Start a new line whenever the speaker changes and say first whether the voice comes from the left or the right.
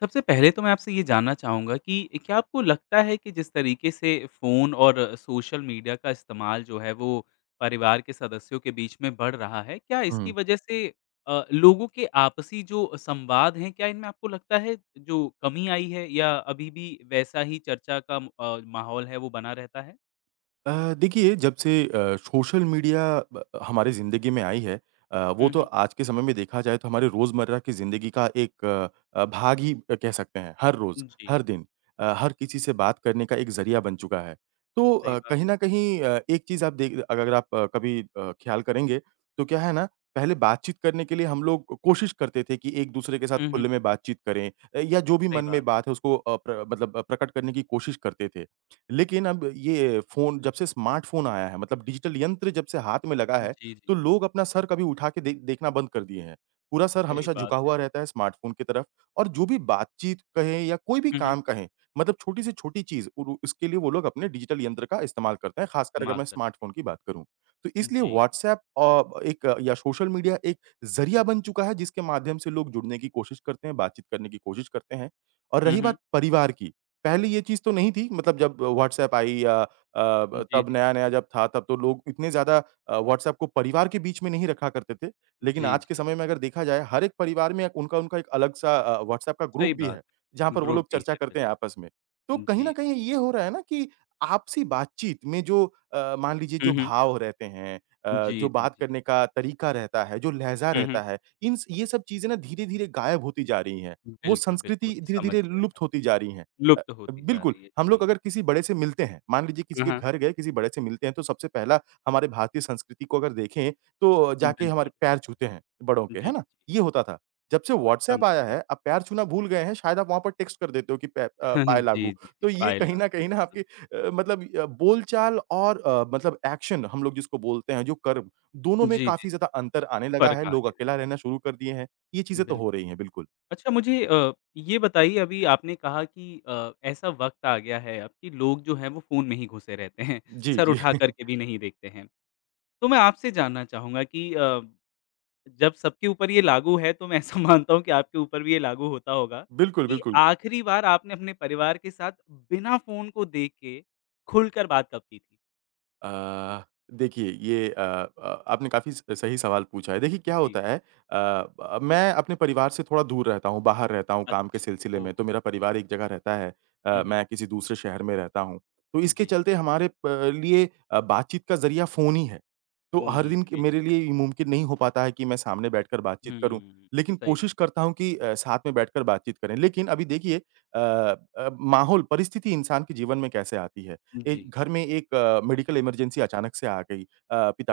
left: सबसे पहले तो मैं आपसे ये जानना चाहूँगा कि क्या आपको लगता है कि जिस तरीके से फ़ोन और सोशल मीडिया का इस्तेमाल जो है, वो परिवार के सदस्यों के बीच में बढ़ रहा है, क्या इसकी
right: हुँ।
left: वज़ह से अ, लोगों के आपसी जो संवाद हैं, क्या इनमें आपको लगता है जो कमी आई है या अभी-भी वैसा ही चर्चा का म अ, माहौल है, वो बना रहता है?
right: अ, देखिए जब से अ, सोशल मीडिया ब हमारे ज़िंदगी में आई है अ, वो
left: हुँ,
right: तो
left: हुँ।
right: आज के समय में देखा जाए तो हमारे रोज़मर्रा की ज़िंदगी का एक अ, भाग ही कह सकते हैं, हर रोज़,
left: जी।
right: हर दिन अ, हर किसी से बात करने का एक ज़रिया बन चुका है, तो
left: सही
right: अ,
left: बात
right: कहीं
left: है।
right: न कहीं अ, एक चीज़ आप देख अगर आप अ, कभी अ, ख़्याल करेंगे तो क्या है ना, पहले बातचीत करने के लिए हम लोग कोशिश करते थे कि एक-दूसरे के साथ
left: हुँ, हुँ।
right: खुले में बातचीत करें या जो भी
left: सही
right: मन
left: बात।
right: में बात है उसको अ, प्र मतलब प्रकट करने की कोशिश करते थे, लेकिन अब ये फ़ोन जब से स्मार्टफ़ोन आया है मतलब डिजिटल यंत्र जब से हाथ में लगा है,
left: जी,
right: तो
left: जी।
right: लोग अपना सर कभी उठा के देख देखना बंद कर दिए हैं, पूरा सर
left: सही
right: हमेशा
left: बात
right: झुका
left: है।
right: हुआ रहता है स्मार्टफ़ोन की तरफ़ और जो भी बातचीत कहें या कोई भी
left: हुँ, हुँ।
right: काम कहें मतलब छोटी से छोटी चीज़ उर उसके लिए वो लोग अपने डिजिटल यंत्र का इस्तेमाल करते हैं, ख़ासकर अगर
left: कमाल
right: मैं
left: करते हैं।
right: स्मार्टफ़ोन की बात करूँ। तो इसलिए
left: जी।
right: व्हाट्सऐप अ, एक या सोशल मीडिया एक ज़रिया बन चुका है जिसके माध्यम से लोग जुड़ने की कोशिश करते हैं, बातचीत करने की कोशिश करते हैं और
left: हुँ,
right: रही
left: हुँ।
right: बात परिवार की, पहले ये चीज़ तो नहीं थी, मतलब जब व्हाट्सऐप आई या अ, ब
left: जी,
right: तब
left: जी।
right: नया-नया जब था तो लोग इतने ज़्यादा अ, व्हाट्सऐप को परिवार के बीच में नहीं रखा करते थे, लेकिन
left: जी,
right: आज के
left: जी।
right: समय में अगर देखा जाए हर एक परिवार में अ, उनका उनका एक अलग-सा अ, व्हाट्सऐप का ग्रुप
left: सही
right: भी है,
left: बात,
right: जहाँ पर वो
left: ग्रुप
right: लोग
left: भी
right: चर्चा
left: है,
right: करते हैं आपस
left: बिल्कुल।
right: में, तो कहीं न
left: जी स
right: कहीं ये हो रहा है ना कि आपसी बातचीत में जो अ, मान लीजिए
left: हुँ,
right: जो
left: हुँ।
right: भाव रहते हैं अ,
left: जी,
right: जो
left: जी,
right: बात
left: जी।
right: करने का तरीका रहता है, जो लहज़ा
left: हुँ,
right: रहता
left: हुँ।
right: है, इनस ये सब चीज़ें ना धीरे-धीरे गायब होती जा रही हैं, वो
left: बिल्कुल, बिल्कुल।
right: संस्कृति
left: समझ
right: धीरे-धीरे
left: गया
right: लुप्त
left: मैं,
right: होती जा रही हैं अ,
left: लुप्त होती जा
right: बिल्कुल
left: रही है।
right: हम लोग
left: जी।
right: अगर किसी बड़े से मिलते हैं, मान लीजिए किसी
left: हाँ,
right: के
left: हाँ।
right: घर गए किसी बड़े से मिलते हैं, तो सबसे पहला हमारे भारतीय संस्कृति को अगर देखें तो जाके हमारे
left: बिल्कुल।
right: पैर छूते हैं बड़ों
left: जी,
right: के,
left: जी।
right: है ना? ये होता था, जब से व्हाट्सऐप
left: समझ
right: आया
left: गया।
right: है, अब पैर छूना भूल गए हैं शायद वहाँ पर टेक्स्ट कर देते हो कि पै अ, पाऐ लागू,
left: जी, जी, जी।
right: तो ये
left: पाए
right: कहीं न
left: लागू,
right: कहीं ना
left: बिल्कुल।
right: आपके अ, मतलब बोलचाल और अ, मतलब एक्शन हम लोग जिसको बोलते हैं, जो कर दोनों
left: जी,
right: में
left: जी, जी।
right: काफ़ी ज़्यादा अंतर आने लगा
left: फर्क
right: है,
left: आ
right: लोग
left: गया
right: अकेला
left: है।
right: रहना शुरू कर दिए हैं, ये चीज़ें तो हो
left: बिल्कुल।
right: रही हैं, बिल्कुल।
left: अच्छा मुझे अ, ये बताइए अभी आपने कहा कि अ, ऐसा वक़्त आ गया है अब कि लोग जो हैं वो फ़ोन में ही घुसे रहते हैं,
right: जी,
left: सर
right: जी।
left: उठाकर के भी नहीं देखते हैं, तो मैं आपसे जानना चाहूँगा कि अ, जब सबके ऊपर ये लागू है, तो मैं ऐसा मानता हूँ कि आपके ऊपर भी ये लागू होता होगा
right: बिल्कुल,
left: कि
right: बिल्कुल।
left: आखिरी बार आपने अपने परिवार के साथ बिना फ़ोन को देख के, खुलकर बात कब की थी?
right: अ, देखिए ये अ अ, आपने काफ़ी स सही सवाल पूछा है, देखिए क्या
left: जी।
right: होता है अ, ब मैं अपने परिवार से थोड़ा दूर रहता हूँ, बाहर रहता हूँ काम के
left: अच्छा।
right: सिलसिले में, तो
left: ओहो!
right: मेरा परिवार एक जगह रहता है अ,
left: हुँ, हुँ।
right: मैं किसी दूसरे शहर में रहता हूँ, तो इसके
left: जी।
right: चलते हमारे प लिए अ, बातचीत का ज़रिया फ़ोन ही है, तो
left: फोन
right: हर
left: ही है,
right: दिन क मेरे
left: बेशक।
right: लिए ये मुमकिन नहीं हो पाता है कि मैं सामने बैठकर बातचीत करूँ,
left: हुँ।
right: लेकिन
left: सही बात।
right: कोशिश करता हूँ कि अ, साथ में बैठकर बातचीत करें, लेकिन अभी देखिए अ अ, माहौल परिस्थिति इंसान के जीवन में कैसे आती है ए,
left: जी।
right: घर में एक मेडिकल इमरजेंसी अचानक से आ गई अ,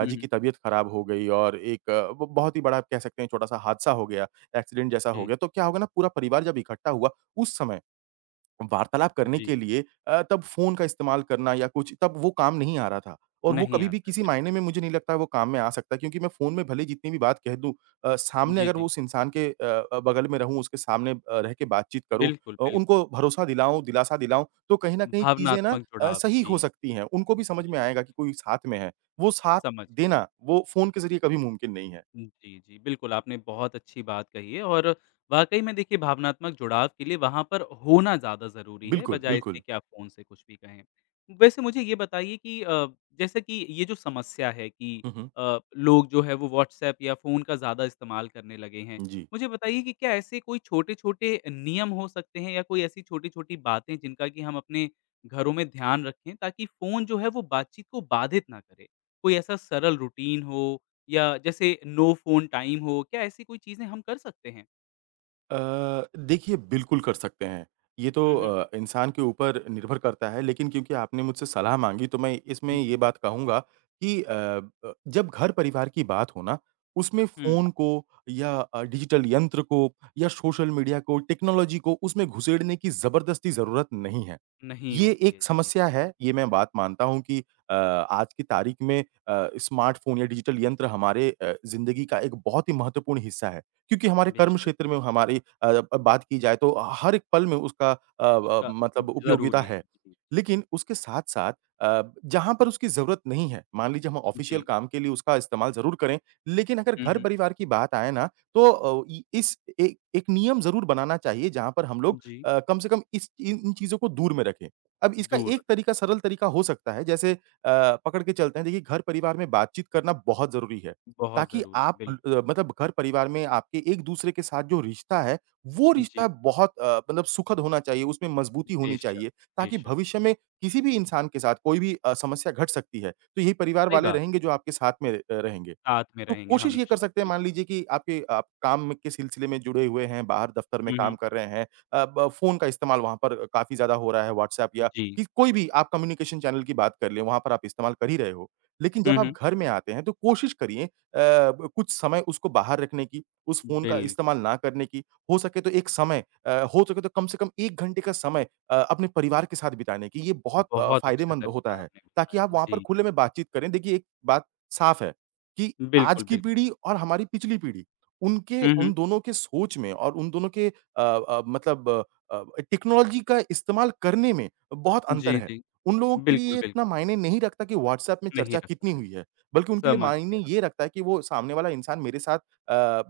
left: हुँ,
right: की
left: हुँ।
right: तबीयत खराब हो गई और एक ब बहुत ही बड़ा कह सकते हैं ये छोटा सा हादसा हो गया, एक्सीडेंट जैसा हो
left: जी।
right: गया, तो क्या होगा ना पूरा परिवार जब इकट्ठा हुआ, उस समय वार्तालाप करने के
left: जी।
right: लिए अ, तब फ़ोन का इस्तेमाल करना या कुछ, तब वो काम नहीं आ रहा था और वो
left: नहीं
right: कभी-भी
left: आता है,
right: किसी मायने
left: बिल्कुल।
right: में मुझे नहीं लगता वो काम में आ सकता है, क्योंकि मैं फ़ोन में भले जितनी भी बात कह दूँ अ, सामने
left: जी,
right: अगर वो
left: जी।
right: उस इंसान के अ अ, बगल में रहूँ, उसके सामने अ, रह के बातचीत करूँ
left: बिल्कुल,
right: अ,
left: बिल्कुल।
right: उनको भरोसा दिलाऊँ, दिलासा दिलाऊँ, तो कहीं न कहीं चीज़ें ना
left: भावनात्मक
right: अ,
left: जुड़ाव,
right: सही
left: जी।
right: हो सकती हैं, उनको भी समझ में
left: बिल्कुल।
right: आएगा कि कोई साथ में है, वो साथ
left: समझ गया।
right: देना, वो फ़ोन के ज़रिए कभी मुमकिन नहीं है।
left: जी, जी। बिल्कुल, आपने बहुत अच्छी बात कही है और वाक़ई में देखिए भावनात्मक जुड़ाव के लिए वहाँ पर होना ज़्यादा ज़रूरी है,
right: बिल्कुल,
left: बजाए इससे
right: बिल्कुल।
left: कि आप फ़ोन से कुछ भी कहें, वैसे मुझे ये बताइए कि अ, जैसे कि ये जो समस्या है कि
right: हुँ, हुँ।
left: अ, लोग जो है वो व्हाट्सऐप या फ़ोन का ज़्यादा इस्तेमाल करने लगे हैं,
right: जी।
left: मुझे बताइए कि क्या ऐसे कोई छोटे-छोटे नियम हो सकते हैं या कोई ऐसी छोटी-छोटी बातें हैं, जिनका कि हम अपने घरों में ध्यान रखें ताकि फ़ोन जो है वो बातचीत को बाधित ना करे? कोई ऐसा सरल रूटीन हो या जैसे नो फ़ोन टाइम हो, क्या ऐसी कोई चीज़ें हम कर सकते हैं?
right: अ, देखिए बिल्कुल कर सकते हैं, ये तो
left: हुँ, हुँ।
right: अ, इंसान के ऊपर निर्भर करता है लेकिन क्योंकि आपने मुझसे सलाह माँगी तो मैं
left: उ,
right: इसमें ये
left: जी।
right: बात कहूँगा कि अ, ब जब घर-परिवार की बात हो ना, उसमें
left: हुँ।
right: फ़ोन को या अ, डिजिटल यंत्र को या सोशल मीडिया को, टेक्नोलॉज़ी को उसमें घुसेड़ने की ज़बरदस्ती ज़रूरत नहीं है,
left: नहीं
right: ये
left: होती
right: एक
left: है।
right: समस्या
left: जी।
right: है। ये मैं बात मानता हूँ कि अ, आज की तारीख में अ, स्मार्टफ़ोन या डिजिटल यंत्र हमारे अ, ज़िंदगी का एक बहुत ही महत्वपूर्ण हिस्सा है क्योंकि हमारे कर्म
left: बेशक।
right: क्षेत्र में हमारी अ, ब बात की जाए तो हर एक पल में उसका अ अ,
left: उसका
right: मतलब उपयोगीता
left: ज़रूरी है।
right: है,
left: जी, जी।
right: लेकिन उसके साथ-साथ अ, जहाँ पर उसकी ज़रूरत नहीं है, मान लीजिए हम ऑफ़िशियल
left: जी।
right: काम के लिए उसका इस्तेमाल ज़रूर करें, लेकिन अगर
left: हुँ, हुँ।
right: घर-परिवार की बात आए ना, तो अ, इ इस ए एक नियम ज़रूर बनाना चाहिए, जहाँ पर हम
left: हुँ,
right: लोग
left: जी।
right: अ, कम से कम इस इन इन चीज़ों को दूर में रखें। अब इसका
left: दूर
right: एक
left: रखें।
right: तरीका सरल तरीका हो सकता है, जैसे अ, पकड़ के चलते हैं देखिए घर-परिवार में बातचीत करना बहुत ज़रूरी है,
left: बहुत
right: ताकि
left: ज़रूरी है,
right: आप
left: बिल्कुल।
right: ल मतलब घर-परिवार में आपके एक-दूसरे के साथ जो रिश्ता है, वो
left: उ, जी।
right: रिश्ता बहुत अ, मतलब सुखद होना चाहिए, उसमें मज़बूती होनी
left: बेशक,
right: चाहिए, ताकि
left: बेशक।
right: भविष्य में किसी भी इंसान के साथ कोई भी अ, समस्या घट सकती है, तो यही परिवार
left: सही
right: वाले
left: बात है।
right: रहेंगे जो आपके साथ में अ, रहेंगे,
left: साथ में
right: तो
left: रहेंगे
right: कोशिश ये कर
left: हमेशा,
right: सकते हैं, मान
left: बिल्कुल।
right: लीजिए कि आपके आप काम के सिलसिले में जुड़े हुए हैं, बाहर दफ़्तर में
left: हुँ,
right: काम
left: हुँ।
right: कर रहे हैं अ, ब फ़ोन का इस्तेमाल वहाँ पर अ, काफ़ी ज़्यादा हो रहा है व्हाट्सएप या
left: जी।
right: कि कोई भी आप कम्युनिकेशन चैनल की बात कर लें वहाँ पर आप इस्तेमाल कर ही रहे हो, लेकिन
left: हुँ,
right: जब आप
left: हुँ।
right: घर में आते हैं तो कोशिश करिए अ, ब कुछ समय उसको बाहर रखने की, उस फ़ोन का इस्तेमाल
left: बिल्कुल।
right: ना करने की, हो सके तो एक समय अ, हो सके तो कम से कम 1 घंटे का समय अ, अपने परिवार के साथ बिताने की, ये बहुत अ,
left: बहुत अच्छा
right: फ़ायदेमंद होता
left: तरीका
right: है,
left: आपने
right: ताकि आप
left: बताया।
right: वहाँ पर
left: जी।
right: खुले में बातचीत करें। देखिए एक बात साफ़ है कि आज
left: बिल्कुल,
right: की
left: बिल्कुल।
right: पीढ़ी और हमारी पिछली पीढ़ी, उनके
left: हुँ,
right: उन
left: हुँ।
right: दोनों के सोच में और उन दोनों के अ अ, मतलब अ, टेक्नोलॉज़ी का इस्तेमाल करने में बहुत अंतर
left: जी,
right: है,
left: जी।
right: उन लोगों के लिए
left: बिल्कुल,
right: ये इतना
left: बिल्कुल।
right: मायने नहीं रखता कि व्हाट्सएप में
left: नहीं
right: चर्चा कितनी
left: रखा है।
right: हुई है, बल्कि उनके लिए
left: समझ
right: मायने
left: गया।
right: ये रखता है कि वो सामने वाला इंसान मेरे साथ अ,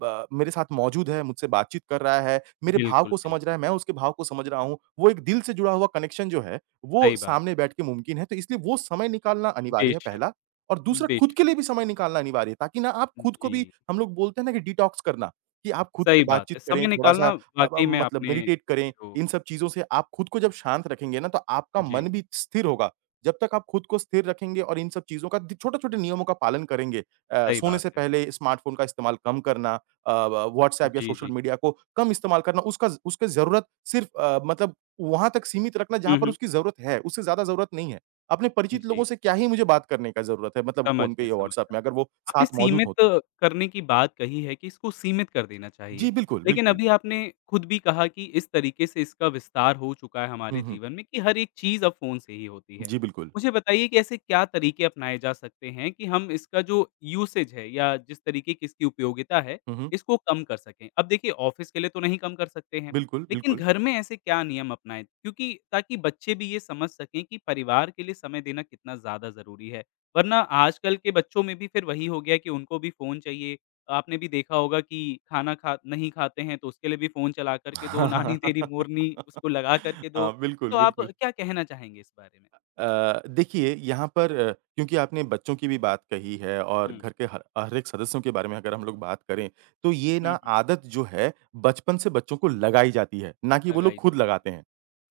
right: ब मेरे साथ मौजूद है, मुझसे बातचीत कर रहा है, मेरे भाव
left: बिल्कुल,
right: को समझ रहा
left: बिल्कुल।
right: है, मैं उसके भाव को समझ रहा हूँ, वो एक दिल से जुड़ा हुआ कनेक्शन जो है वो
left: सही बात।
right: सामने बैठ के मुमकिन है, तो इसलिए वो समय निकालना अनिवार्य है
left: बेशक।
right: पहला और दूसरा खुद के
left: बेशक।
right: लिए भी समय निकालना अनिवार्य है ताकि ना आप खुद को भी
left: जी।
right: हम लोग बोलते हैं ना कि डिटॉक्स करना, कि आप खुद से
left: सही बात
right: बातचीत
left: है,
right: करें,
left: समय
right: थोड़ा-सा
left: निकालना
right: अ, ब
left: वाक़ई में
right: मतलब
left: आपने
right: मेडिटेट करें,
left: जो
right: इन सब चीज़ों से आप खुद को जब शांत रखेंगे ना तो आपका मन
left: जी।
right: भी स्थिर होगा, जब तक आप खुद को स्थिर रखेंगे और इन सब चीज़ों का दी छोटे-छोटे नियमों का पालन करेंगे अ,
left: सही
right: सोने
left: बात
right: से
left: है।
right: पहले स्मार्टफ़ोन का इस्तेमाल कम करना, अ, ब व्हाट्सएप या
left: जी,
right: सोशल
left: जी।
right: मीडिया को कम इस्तेमाल करना उसका उसके ज़रूरत सिर्फ़ अ, मतलब वहाँ तक सीमित रखना जहाँ
left: हुँ,
right: पर
left: हुँ।
right: उसकी ज़रूरत है, उससे ज़्यादा ज़रूरत नहीं है, अपने परिचित
left: जी।
right: लोगों से क्या ही मुझे बात करने का ज़रूरत है मतलब
left: समझ
right: फ़ोन पे
left: गया
right: या
left: समझ
right: व्हाट्सएप
left: गया।
right: में, अगर वो
left: आपने
right: साथ मौजूद
left: सीमित
right: हों तो?
left: करने की बात कही है कि इसको सीमित कर देना
right: जी।
left: चाहिए,
right: बिल्कुल,
left: लेकिन
right: बिल्कुल।
left: अभी आपने खुद भी कहा कि इस तरीके से इसका विस्तार हो चुका है
right: हुँ,
left: हमारे
right: हुँ।
left: जीवन में कि हर एक चीज़ अब फ़ोन से ही होती है,
right: जी बिल्कुल।
left: मुझे बताइए कि ऐसे क्या तरीके अपनाए जा सकते हैं कि हम इसका जो यूसेज़ है या जिस तरीके कि इसकी उपयोगिता है,
right: हुँ, हुँ।
left: इसको कम कर सकें? अब देखिए ऑफ़िस के लिए तो नहीं कम कर सकते हैं,
right: बिल्कुल,
left: लेकिन
right: बिल्कुल।
left: घर में ऐसे क्या नियम अपनाएँ क्योंकि ताकि बच्चे भी ये समझ सकें कि परिवार के लिए समय देना कितना ज़्यादा ज़रूरी है, वरना आजकल के बच्चों में भी फिर वही हो गया है कि उनको भी फ़ोन चाहिए, आपने भी देखा होगा कि खाना खा नहीं खाते हैं तो उसके लिए भी फ़ोन चला कर के दो, नानी तेरी मोरनी, उसको लगा कर के दो,
right: हाँ। बिल्कुल,
left: तो आप
right: बिल्कुल।
left: क्या कहना चाहेंगे इस बारे में?
right: अ अ, देखिए यहाँ पर अ, क्योंकि आपने बच्चों की भी बात कही है और
left: हुँ।
right: घर के ह हर एक सदस्यों के बारे में अगर हम लोग बात करें, तो ये ना
left: हुँ, हुँ।
right: आदत जो है बचपन से बच्चों को लगाई जाती है, ना कि वो लोग
left: लगाई
right: खुद
left: जाती है।
right: लगाते हैं,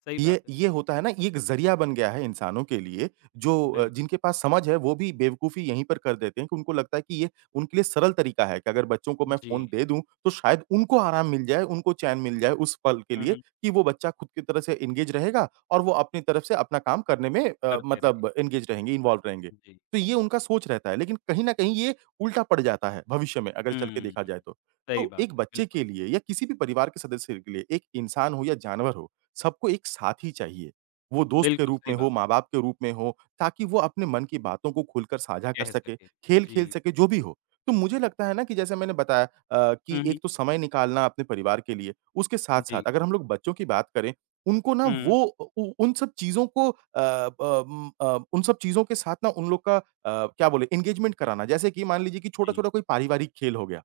left: सही
right: ये
left: बात है।
right: ये होता है ना, ये एक ज़रिया बन गया है इंसानों के लिए जो अ,
left: बिल्क
right: जिनके पास समझ है वो भी बेवकूफ़ी यहीं पर कर देते हैं कि उनको लगता है कि ये उनके लिए सरल तरीका है कि अगर बच्चों को मैं फ़ोन
left: जी।
right: दे दूँ, तो शायद उनको आराम मिल जाए, उनको चैन मिल जाए उस पल के
left: हुँ,
right: लिए
left: हुँ।
right: कि वो बच्चा खुद की तरह से इंगेज रहेगा। और वो अपनी तरफ़ से अपना काम करने में अ,
left: करते रहें।
right: मतलब इंगेज रहेंगे, इन्वॉल्व रहेंगे,
left: हुँ, जी।
right: तो ये उनका सोच रहता है लेकिन कहीं न कहीं ये उल्टा पड़ जाता है भविष्य में अगर चल के
left: हुँ,
right: देखा जाए तो।
left: सही
right: तो
left: बात
right: एक
left: है,
right: बच्चे के
left: बिल्कुल।
right: लिए या किसी भी परिवार के सदस्य के लिए, एक इंसान हो या जानवर हो, सबको एक साथी चाहिए, वो दोस्त के
left: बिल्कुल,
right: रूप में
left: सही बात
right: हो,
left: है।
right: माँ-बाप के रूप में हो, ताकि वो अपने मन की बातों को खुलकर साझा कर
left: कह
right: सके,
left: सकते हैं।
right: खेल खेल
left: जी।
right: सके, जो भी हो। तो मुझे लगता है ना कि जैसे मैंने बताया अ, कि
left: हुँ, हुँ।
right: एक तो समय निकालना अपने परिवार के लिए, उसके साथ-साथ
left: जी।
right: अगर हम लोग बच्चों की बात करें, उनको ना
left: हुँ।
right: वो उ उन सब चीज़ों को अ, ब उम, अ, उन सब चीज़ों के साथ ना उन लोग का अ, क्या बोले इंगेज़मेंट कराना, जैसे कि मान लीजिए कि
left: जी।
right: छोटा-छोटा कोई पारिवारिक खेल हो गया,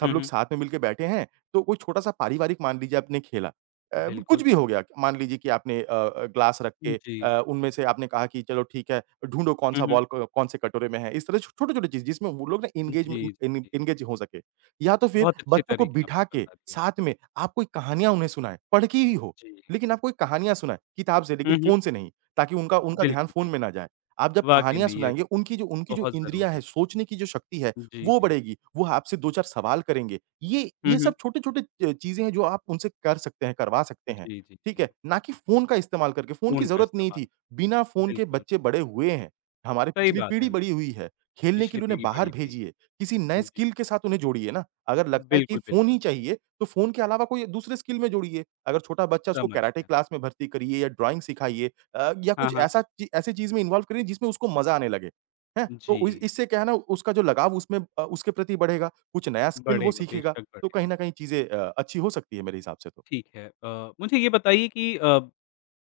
right: सब
left: हुँ,
right: लोग
left: हुँ।
right: साथ में मिलके बैठे हैं तो कोई छोटा-सा पारिवारिक मान लीजिए आपने खेला, अब कुछ
left: बिल्कुल।
right: भी हो गया क मान लीजिए कि आपने अ अ, गिलास रख
left: उ,
right: के
left: जी।
right: अ, उनमें से आपने कहा कि चलो ठीक है, ढूँढो
left: हुँ,
right: कौन-सा
left: हुँ।
right: बॉल क कौन-से कटोरे में है, इस तरह छोटे-छोटे चीज़, जिसमें वो लोग ना
left: जी,
right: इंगेजमे इन इन
left: जी, जी।
right: इंगेज़ हो सकें या तो फिर
left: बहुत अच्छे
right: बच्चों को
left: तरीके
right: बिठा
left: आपने
right: के
left: बता दिए।
right: साथ में, आप कोई कहानियाँ उन्हें सुनाएँ, पढ़ के ही हो,
left: जी।
right: लेकिन आप कोई कहानियाँ सुनाएँ, किताब से
left: हुँ,
right: लेकिन
left: हुँ।
right: फ़ोन से नहीं ताकि उनका उनका ध्यान
left: बिल्कुल,
right: फ़ोन में ना
left: बिल्कुल।
right: जाए। आप जब
left: वाक़ई
right: कहानियाँ
left: में ये
right: सुनाएँगे, उनकी जो उनकी जो
left: बहुत
right: इंद्रियाँ
left: ज़रूरी
right: हैं,
left: है।
right: सोचने की जो शक्ति है
left: हुँ, जी,
right: वो
left: जी।
right: बढ़ेगी, वो आपसे 2-4 सवाल करेंगे, ये
left: हुँ,
right: ये
left: हुँ।
right: सब छोटे-छोटे अ, चीज़ें हैं जो आप उनसे कर सकते हैं, करवा सकते हैं,
left: जी, जी,
right: ठीक है?
left: जी।
right: ना कि फ़ोन का इस्तेमाल करके, फ़ोन की
left: फ़ोन का
right: ज़रूरत नहीं
left: इस्तेमाल।
right: थी, बिना फ़ोन के
left: बिल्कुल।
right: बच्चे बड़े हुए हैं, हमारी
left: सही
right: पिछली
left: बात
right: पीढ़ी
left: है,
right: बड़ी हुई है, खेलने के
left: पिछली
right: लिए उन्हें
left: पीढ़ी
right: बाहर
left: बड़ी हुई है।
right: भेजिए, किसी नए
left: हुँ, जी।
right: स्किल के साथ उन्हें जोड़िए ना, अगर लगता है कि
left: बिल्कुल,
right: फ़ोन
left: बिल्कुल।
right: ही चाहिए तो फ़ोन के अलावा कोई एक दूसरे स्किल में जोड़िए, अगर छोटा बच्चा उसको
left: समझ
right: कैराटे
left: गया।
right: क्लास में भर्ती करिए या ड्राइंग सिखाइए अ, या
left: हाँ,
right: कुछ
left: हाँ।
right: ऐसा ची ऐसी चीज़ में इन्वॉल्व करें जिसमें उसको मज़ा आने लगे ह तो इ
left: जी।
right: इससे क्या है ना, उसका जो लगाव उसमें अ, उसके प्रति बढ़ेगा, कुछ नया स्किल वो
left: बढ़ेगा,
right: सीखेगा,
left: बेशक
right: तो कहीं
left: बढ़ेगा।
right: न कहीं चीज़ें अ, अच्छी हो सकती हैं मेरे हिसाब से तो।
left: ठीक है अ, मुझे ये बताइए कि अ,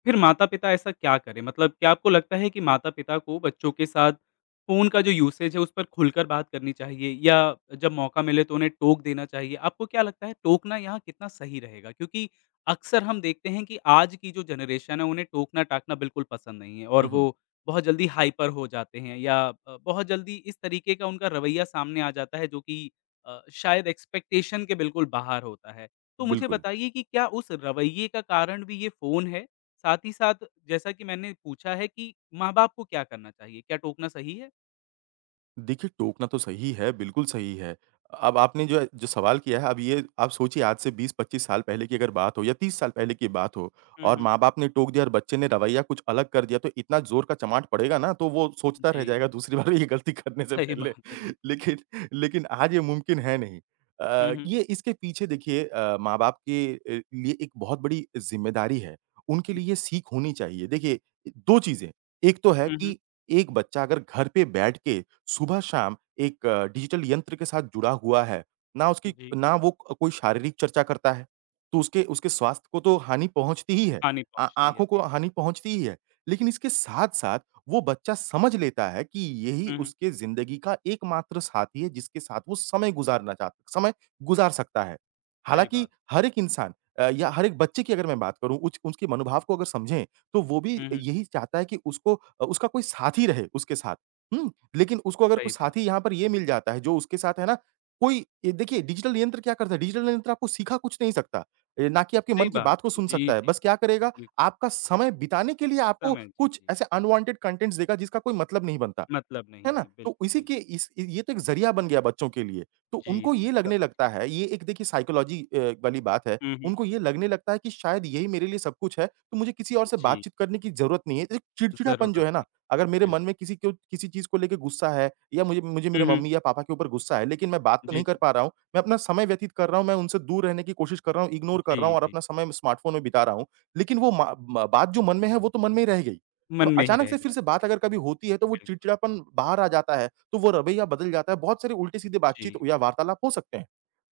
left: फिर माता-पिता ऐसा क्या करें? मतलब क्या आपको लगता है कि माता-पिता को बच्चों के साथ फ़ोन का जो यूसेज़ है जो उस पर खुलकर बात करनी चाहिए या जब मौका मिले तो उन्हें टोक देना चाहिए, आपको क्या लगता है टोकना यहाँ कितना सही रहेगा? क्योंकि अक्सर हम देखते हैं कि आज की जो जनरेशन है उन्हें टोकना-टाकना बिल्कुल पसंद नहीं है और
right: हुँ,
left: वो
right: हुँ।
left: बहुत जल्दी हाइपर हो जाते हैं या अ, बहुत जल्दी इस तरीके का उनका रवैया सामने आ जाता है जो कि अ, शायद एक्सपेक्टेशन के बिल्कुल बाहर होता है, तो मुझे
right: बिल्कुल।
left: बताइए कि क्या उस रवैये का कारण भी ये फ़ोन है? साथ ही साथ जैसा कि मैंने पूछा है कि माँ-बाप को क्या करना चाहिए? क्या टोकना सही है?
right: देखिए, टोकना तो सही है, बिल्कुल सही है अ, अब आपने जो है जो सवाल किया है अब ये आप सोचिए आज से 20-25 साल पहले की अगर बात हो या 30 साल पहले की बात हो
left: हुँ,
right: और
left: हुँ।
right: माँ-बाप ने टोक दिया और बच्चे ने रवैया कुछ अलग कर दिया, तो इतना ज़ोर का चमाट पड़ेगा ना, तो वो सोचता रह
left: जी।
right: जाएगा दूसरी बार ये गलती करने से
left: सही
right: पहले,
left: बात है, बिल्कुल।
right: लेकिन लेकिन आज ये मुमकिन है नहीं।
left: हुँ,
right: अ,
left: हुँ।
right: ये इसके पीछे देखिए अ, माँ-बाप के अ, लिए एक बहुत बड़ी ज़िम्मेदारी है, उनके
left: [unintelligible]
right: लिए ये सीख होनी चाहिए, देखिए अ, 2 चीज़ें, एक तो है
left: हुँ, हुँ।
right: कि एक बच्चा अगर घर पे बैठ के सुबह-शाम एक डिजिटल यंत्र के साथ जुड़ा हुआ है, ना उसकी
left: जी।
right: ना वो क कोई शारीरिक चर्चा करता है, तो उसके उसके स्वास्थ्य को तो हानि पहुँचती ही है
left: हानि
right: अ,
left: पहुँचती है,
right: आँखों को
left: जी।
right: हानि पहुँचती ही है, लेकिन इसके साथ-साथ वो बच्चा समझ लेता है कि, यही
left: हुँ, हुँ।
right: उसके ज़िंदगी का एकमात्र साथी है, जिसके साथ वो समय गुज़ारना चाह समय गुज़ार सकता है।
left: सही
right: हालाँकि
left: बात।
right: हर एक इंसान अ, या हर एक बच्चे की अगर मैं बात करूँ, उच उसके मनोभाव को अगर समझें, तो वो भी
left: हुँ, हुँ।
right: यही चाहता है कि उसको अ, उसका कोई साथी रहे उसके साथ, हुँ। लेकिन उसको अगर कोई
left: सही बात
right: साथी
left: है।
right: यहाँ पर ये मिल जाता है जो उसके साथ है ना, कोई ये देखिए डिजिटल यंत्र क्या करता है, डिजिटल यंत्र आपको सिखा कुछ नहीं सकता अ, ना कि आपके मन
left: सही
right: की
left: बात।
right: बात को सुन
left: जी,
right: सकता है,
left: जी,
right: बस
left: जी।
right: क्या करेगा?
left: जी।
right: आपका समय बिताने के लिए आपको
left: समय जी,
right: कुछ
left: जी।
right: ऐसे अनवांटेड कंटेंट्स देगा जिसका कोई मतलब नहीं बनता,
left: मतलब
right: है
left: नहीं
right: ना?
left: है।
right: तो
left: बिल्कुल,
right: इसी
left: बिल्कु
right: के इस ये तो एक ज़रिया बन गया बच्चों के लिए, तो
left: जी,
right: उनको ये
left: जी।
right: लगने
left: समझ
right: लगता
left: गया।
right: है ये एक देखिए साइकोलॉजी अ, वाली बात है,
left: हुँ, हुँ।
right: उनको ये लगने लगता है कि शायद यही मेरे लिए सब कुछ है, तो मुझे किसी और से
left: जी।
right: बातचीत करने की ज़रूरत नहीं है, एक चिड़चिड़ापन जो
left: ज़रूरत
right: है ना अगर
left: नहीं।
right: मेरे
left: बिल
right: मन में किसी को किसी चीज़ को लेके गुस्सा है या मुझे मुझे मेरे
left: हुँ, हुँ।
right: मम्मी या पापा के ऊपर गुस्सा है। लेकिन मैं बात तो
left: जी,
right: नहीं कर
left: जी।
right: पा रहा हूँ, मैं अपना समय व्यतीत कर रहा हूँ, मैं उनसे दूर रहने की कोशिश कर रहा हूँ, इग्नोर कर रहा
left: जी,
right: हूँ और
left: जी।
right: अपना समय म स्मार्टफ़ोन में बिता रहा हूँ, लेकिन वो मा मा बात जो मन में है वो तो मन में ही रह गई, अब
left: मन में ही
right: अचानक
left: रह
right: से फिर से
left: जाती
right: बात
left: है,
right: अगर कभी होती है तो वो
left: बिल्कुल।
right: चिड़चिड़ापन बाहर आ जाता है, तो वो रवैया बदल जाता है, बहुत सारे उल्टे-सीधे बातचीत
left: जी।
right: या वार्तालाप हो सकते हैं,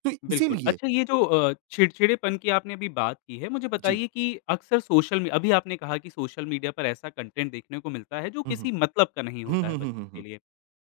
right: तो
left: बिल्कुल।
right: इसीलिए
left: अच्छा, ये जो अ, चिड़चिड़ेपन की आपने अभी बात की है, मुझे
right: जी।
left: बताइए कि अक्सर सोशल मी अभी आपने कहा कि सोशल मीडिया पर ऐसा कंटेंट देखने को मिलता है, जो
right: हुँ, हुँ।
left: किसी मतलब का नहीं
right: हुँ,
left: होता है
right: हुँ, हुँ,
left: बच्चों
right: हुँ,
left: के
right: हुँ।
left: लिए।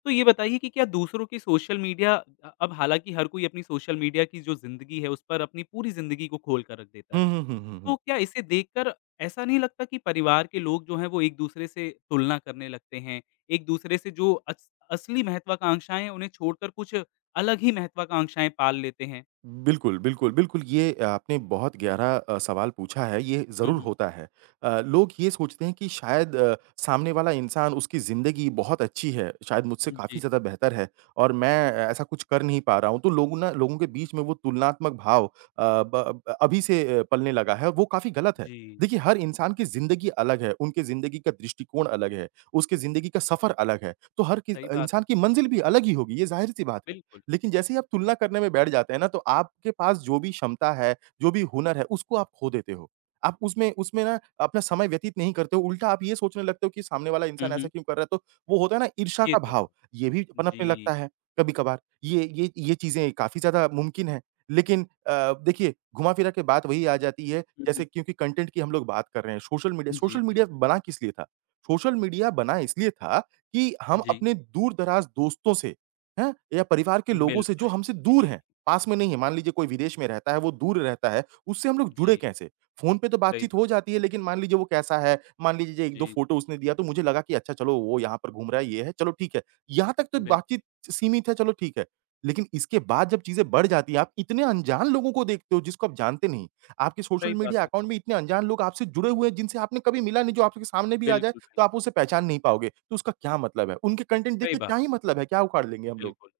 left: तो ये बताइए कि क्या दूसरों की सोशल मीडिया अ, अब हालाँकि हर कोई अपनी सोशल मीडिया की जो ज़िंदगी है, उस पर अपनी पूरी ज़िंदगी को खोल कर रख देता
right: हुँ,
left: है,
right: हुँ, हुँ, हुँ,
left: तो
right: हुँ।
left: क्या इसे देखकर ऐसा नहीं लगता कि परिवार के लोग जो हैं, वो एक-दूसरे से तुलना करने लगते हैं, एक-दूसरे से जो अस असली महत्वाकांक्षाएँ हैं, उन्हें छोड़कर कुछ अलग ही महत्वाकांक्षाएँ पाल लेते हैं?
right: बिल्कुल, बिल्कुल, बिल्कुल। ये आपने बहुत गहरा अ, सवाल पूछा है, ये
left: हुँ,
right: ज़रूर
left: हुँ।
right: होता है अ, लोग ये सोचते हैं कि शायद अ, सामने वाला इंसान, उसकी ज़िंदगी बहुत अच्छी है, शायद मुझसे
left: जी।
right: काफ़ी ज़्यादा बेहतर है और मैं ऐसा कुछ कर नहीं पा रहा हूँ, तो लोगों ना लोगों के बीच में वो तुलनात्मक भाव अ, ब ब अभी से अ, पलने लगा है, वो काफ़ी ग़लत है।
left: जी।
right: देखिए, हर इंसान की ज़िंदगी अलग है, उनकी ज़िंदगी का दृष्टिकोण अलग है, उसकी ज़िंदगी का सफ़र अलग है, तो हर कि
left: सही बात
right: इंसान
left: है।
right: की मंज़िल भी अलग ही होगी, ये ज़ाहिर-सी बात है,
left: बिल्कुल।
right: लेकिन जैसे ही आप तुलना करने में बैठ जाते हैं ना, तो आपके पास जो भी क्षमता है, जो भी हुनर है, उसको आप खो देते हो। आप उसमें उसमें ना अपना समय व्यतीत नहीं करते हो, उल्टा आप ये सोचने लगते हो कि सामने वाला
left: हुँ,
right: इंसान ऐसा
left: हुँ।
right: क्यों कर रहा है? तो वो होता है ना ईर्ष्या
left: ये
right: का
left: तो
right: भाव,
left: है।
right: ये भी पनपने
left: जी।
right: लगता है कभी-कभार, ये ये ये चीज़ें काफ़ी ज़्यादा मुमकिन हैं। लेकिन अ, देखिए घुमा-फिरा के बात वही आ जाती है,
left: हुँ, हुँ।
right: जैसे क्योंकि कंटेंट की हम लोग बात कर रहे हैं, सोशल मीडिया
left: हुँ। जी,
right: सोशल
left: जी।
right: मीडिया बना किस लिए था? सोशल मीडिया बना इसलिए था कि, हम
left: जी।
right: अपने दूर-दराज़ दोस्तों से, हैं? या परिवार के लोगों
left: मिल
right: से, जो
left: पाएँ।
right: हमसे दूर
left: जी।
right: हैं, पास में नहीं है मान लीजिए कोई विदेश में रहता है, वो दूर रहता है, उससे हम लोग जुड़े
left: जी।
right: कैसे? फ़ोन पे तो
left: सही
right: बातचीत हो
left: बात।
right: जाती है लेकिन मान लीजिए वो कैसा है, मान लीजिए जो 1-2
left: जी।
right: फ़ोटो उसने दिया, तो मुझे लगा कि, अच्छा चलो, वो यहाँ पर घूम रहा है, ये है, चलो ठीक है, यहाँ तक तो
left: बिल्कुल।
right: बातचीत सीमित है, चलो ठीक है। लेकिन इसके बाद जब चीज़ें बढ़ जाती हैं, आप इतने अनजान लोगों को देखते हो, जिसको आप जानते नहीं, आपके सोशल
left: सही बात
right: मीडिया
left: है।
right: अकाउंट में इतने अनजान लोग आपसे जुड़े हुए हैं, जिनसे आपने कभी मिला नहीं, जो आपके सामने भी आ जाए,
left: बिल्कुल, बिल्कु
right: तो आप उसे पहचान नहीं पाओगे, तो उसका क्या मतलब है? उनके कंटेंट देख
left: सही
right: के
left: बा
right: क्या ही मतलब है? क्या उखाड़ लेंगे हम लोग?
left: बिल्कुल।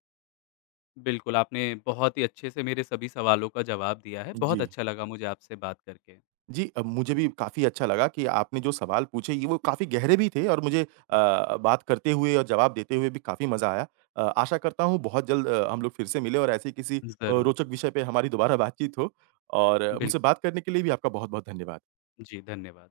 left: बिल्कुल, आपने बहुत ही अच्छे से मेरे सभी सवालों का जवाब दिया है, बहुत
right: जी।
left: अच्छा लगा मुझे आपसे बात करके।
right: जी अ, मुझे भी काफ़ी अच्छा लगा कि आपने जो सवाल पूछे ये वो काफ़ी गहरे भी थे और मुझे अ,
left: जी।
right: बात करते हुए और जवाब देते हुए भी काफ़ी मज़ा आया। अ, आशा करता हूँ बहुत जल्द अ, हम लोग फिर से मिले और ऐसे किसी अ,
left: ज़रूर।
right: रोचक विषय पे हमारी दोबारा बातचीत हो और
left: बिल्क
right: मुझसे बात करने के लिए भी आपका बहुत-बहुत धन्यवाद।
left: जी, धन्यवाद।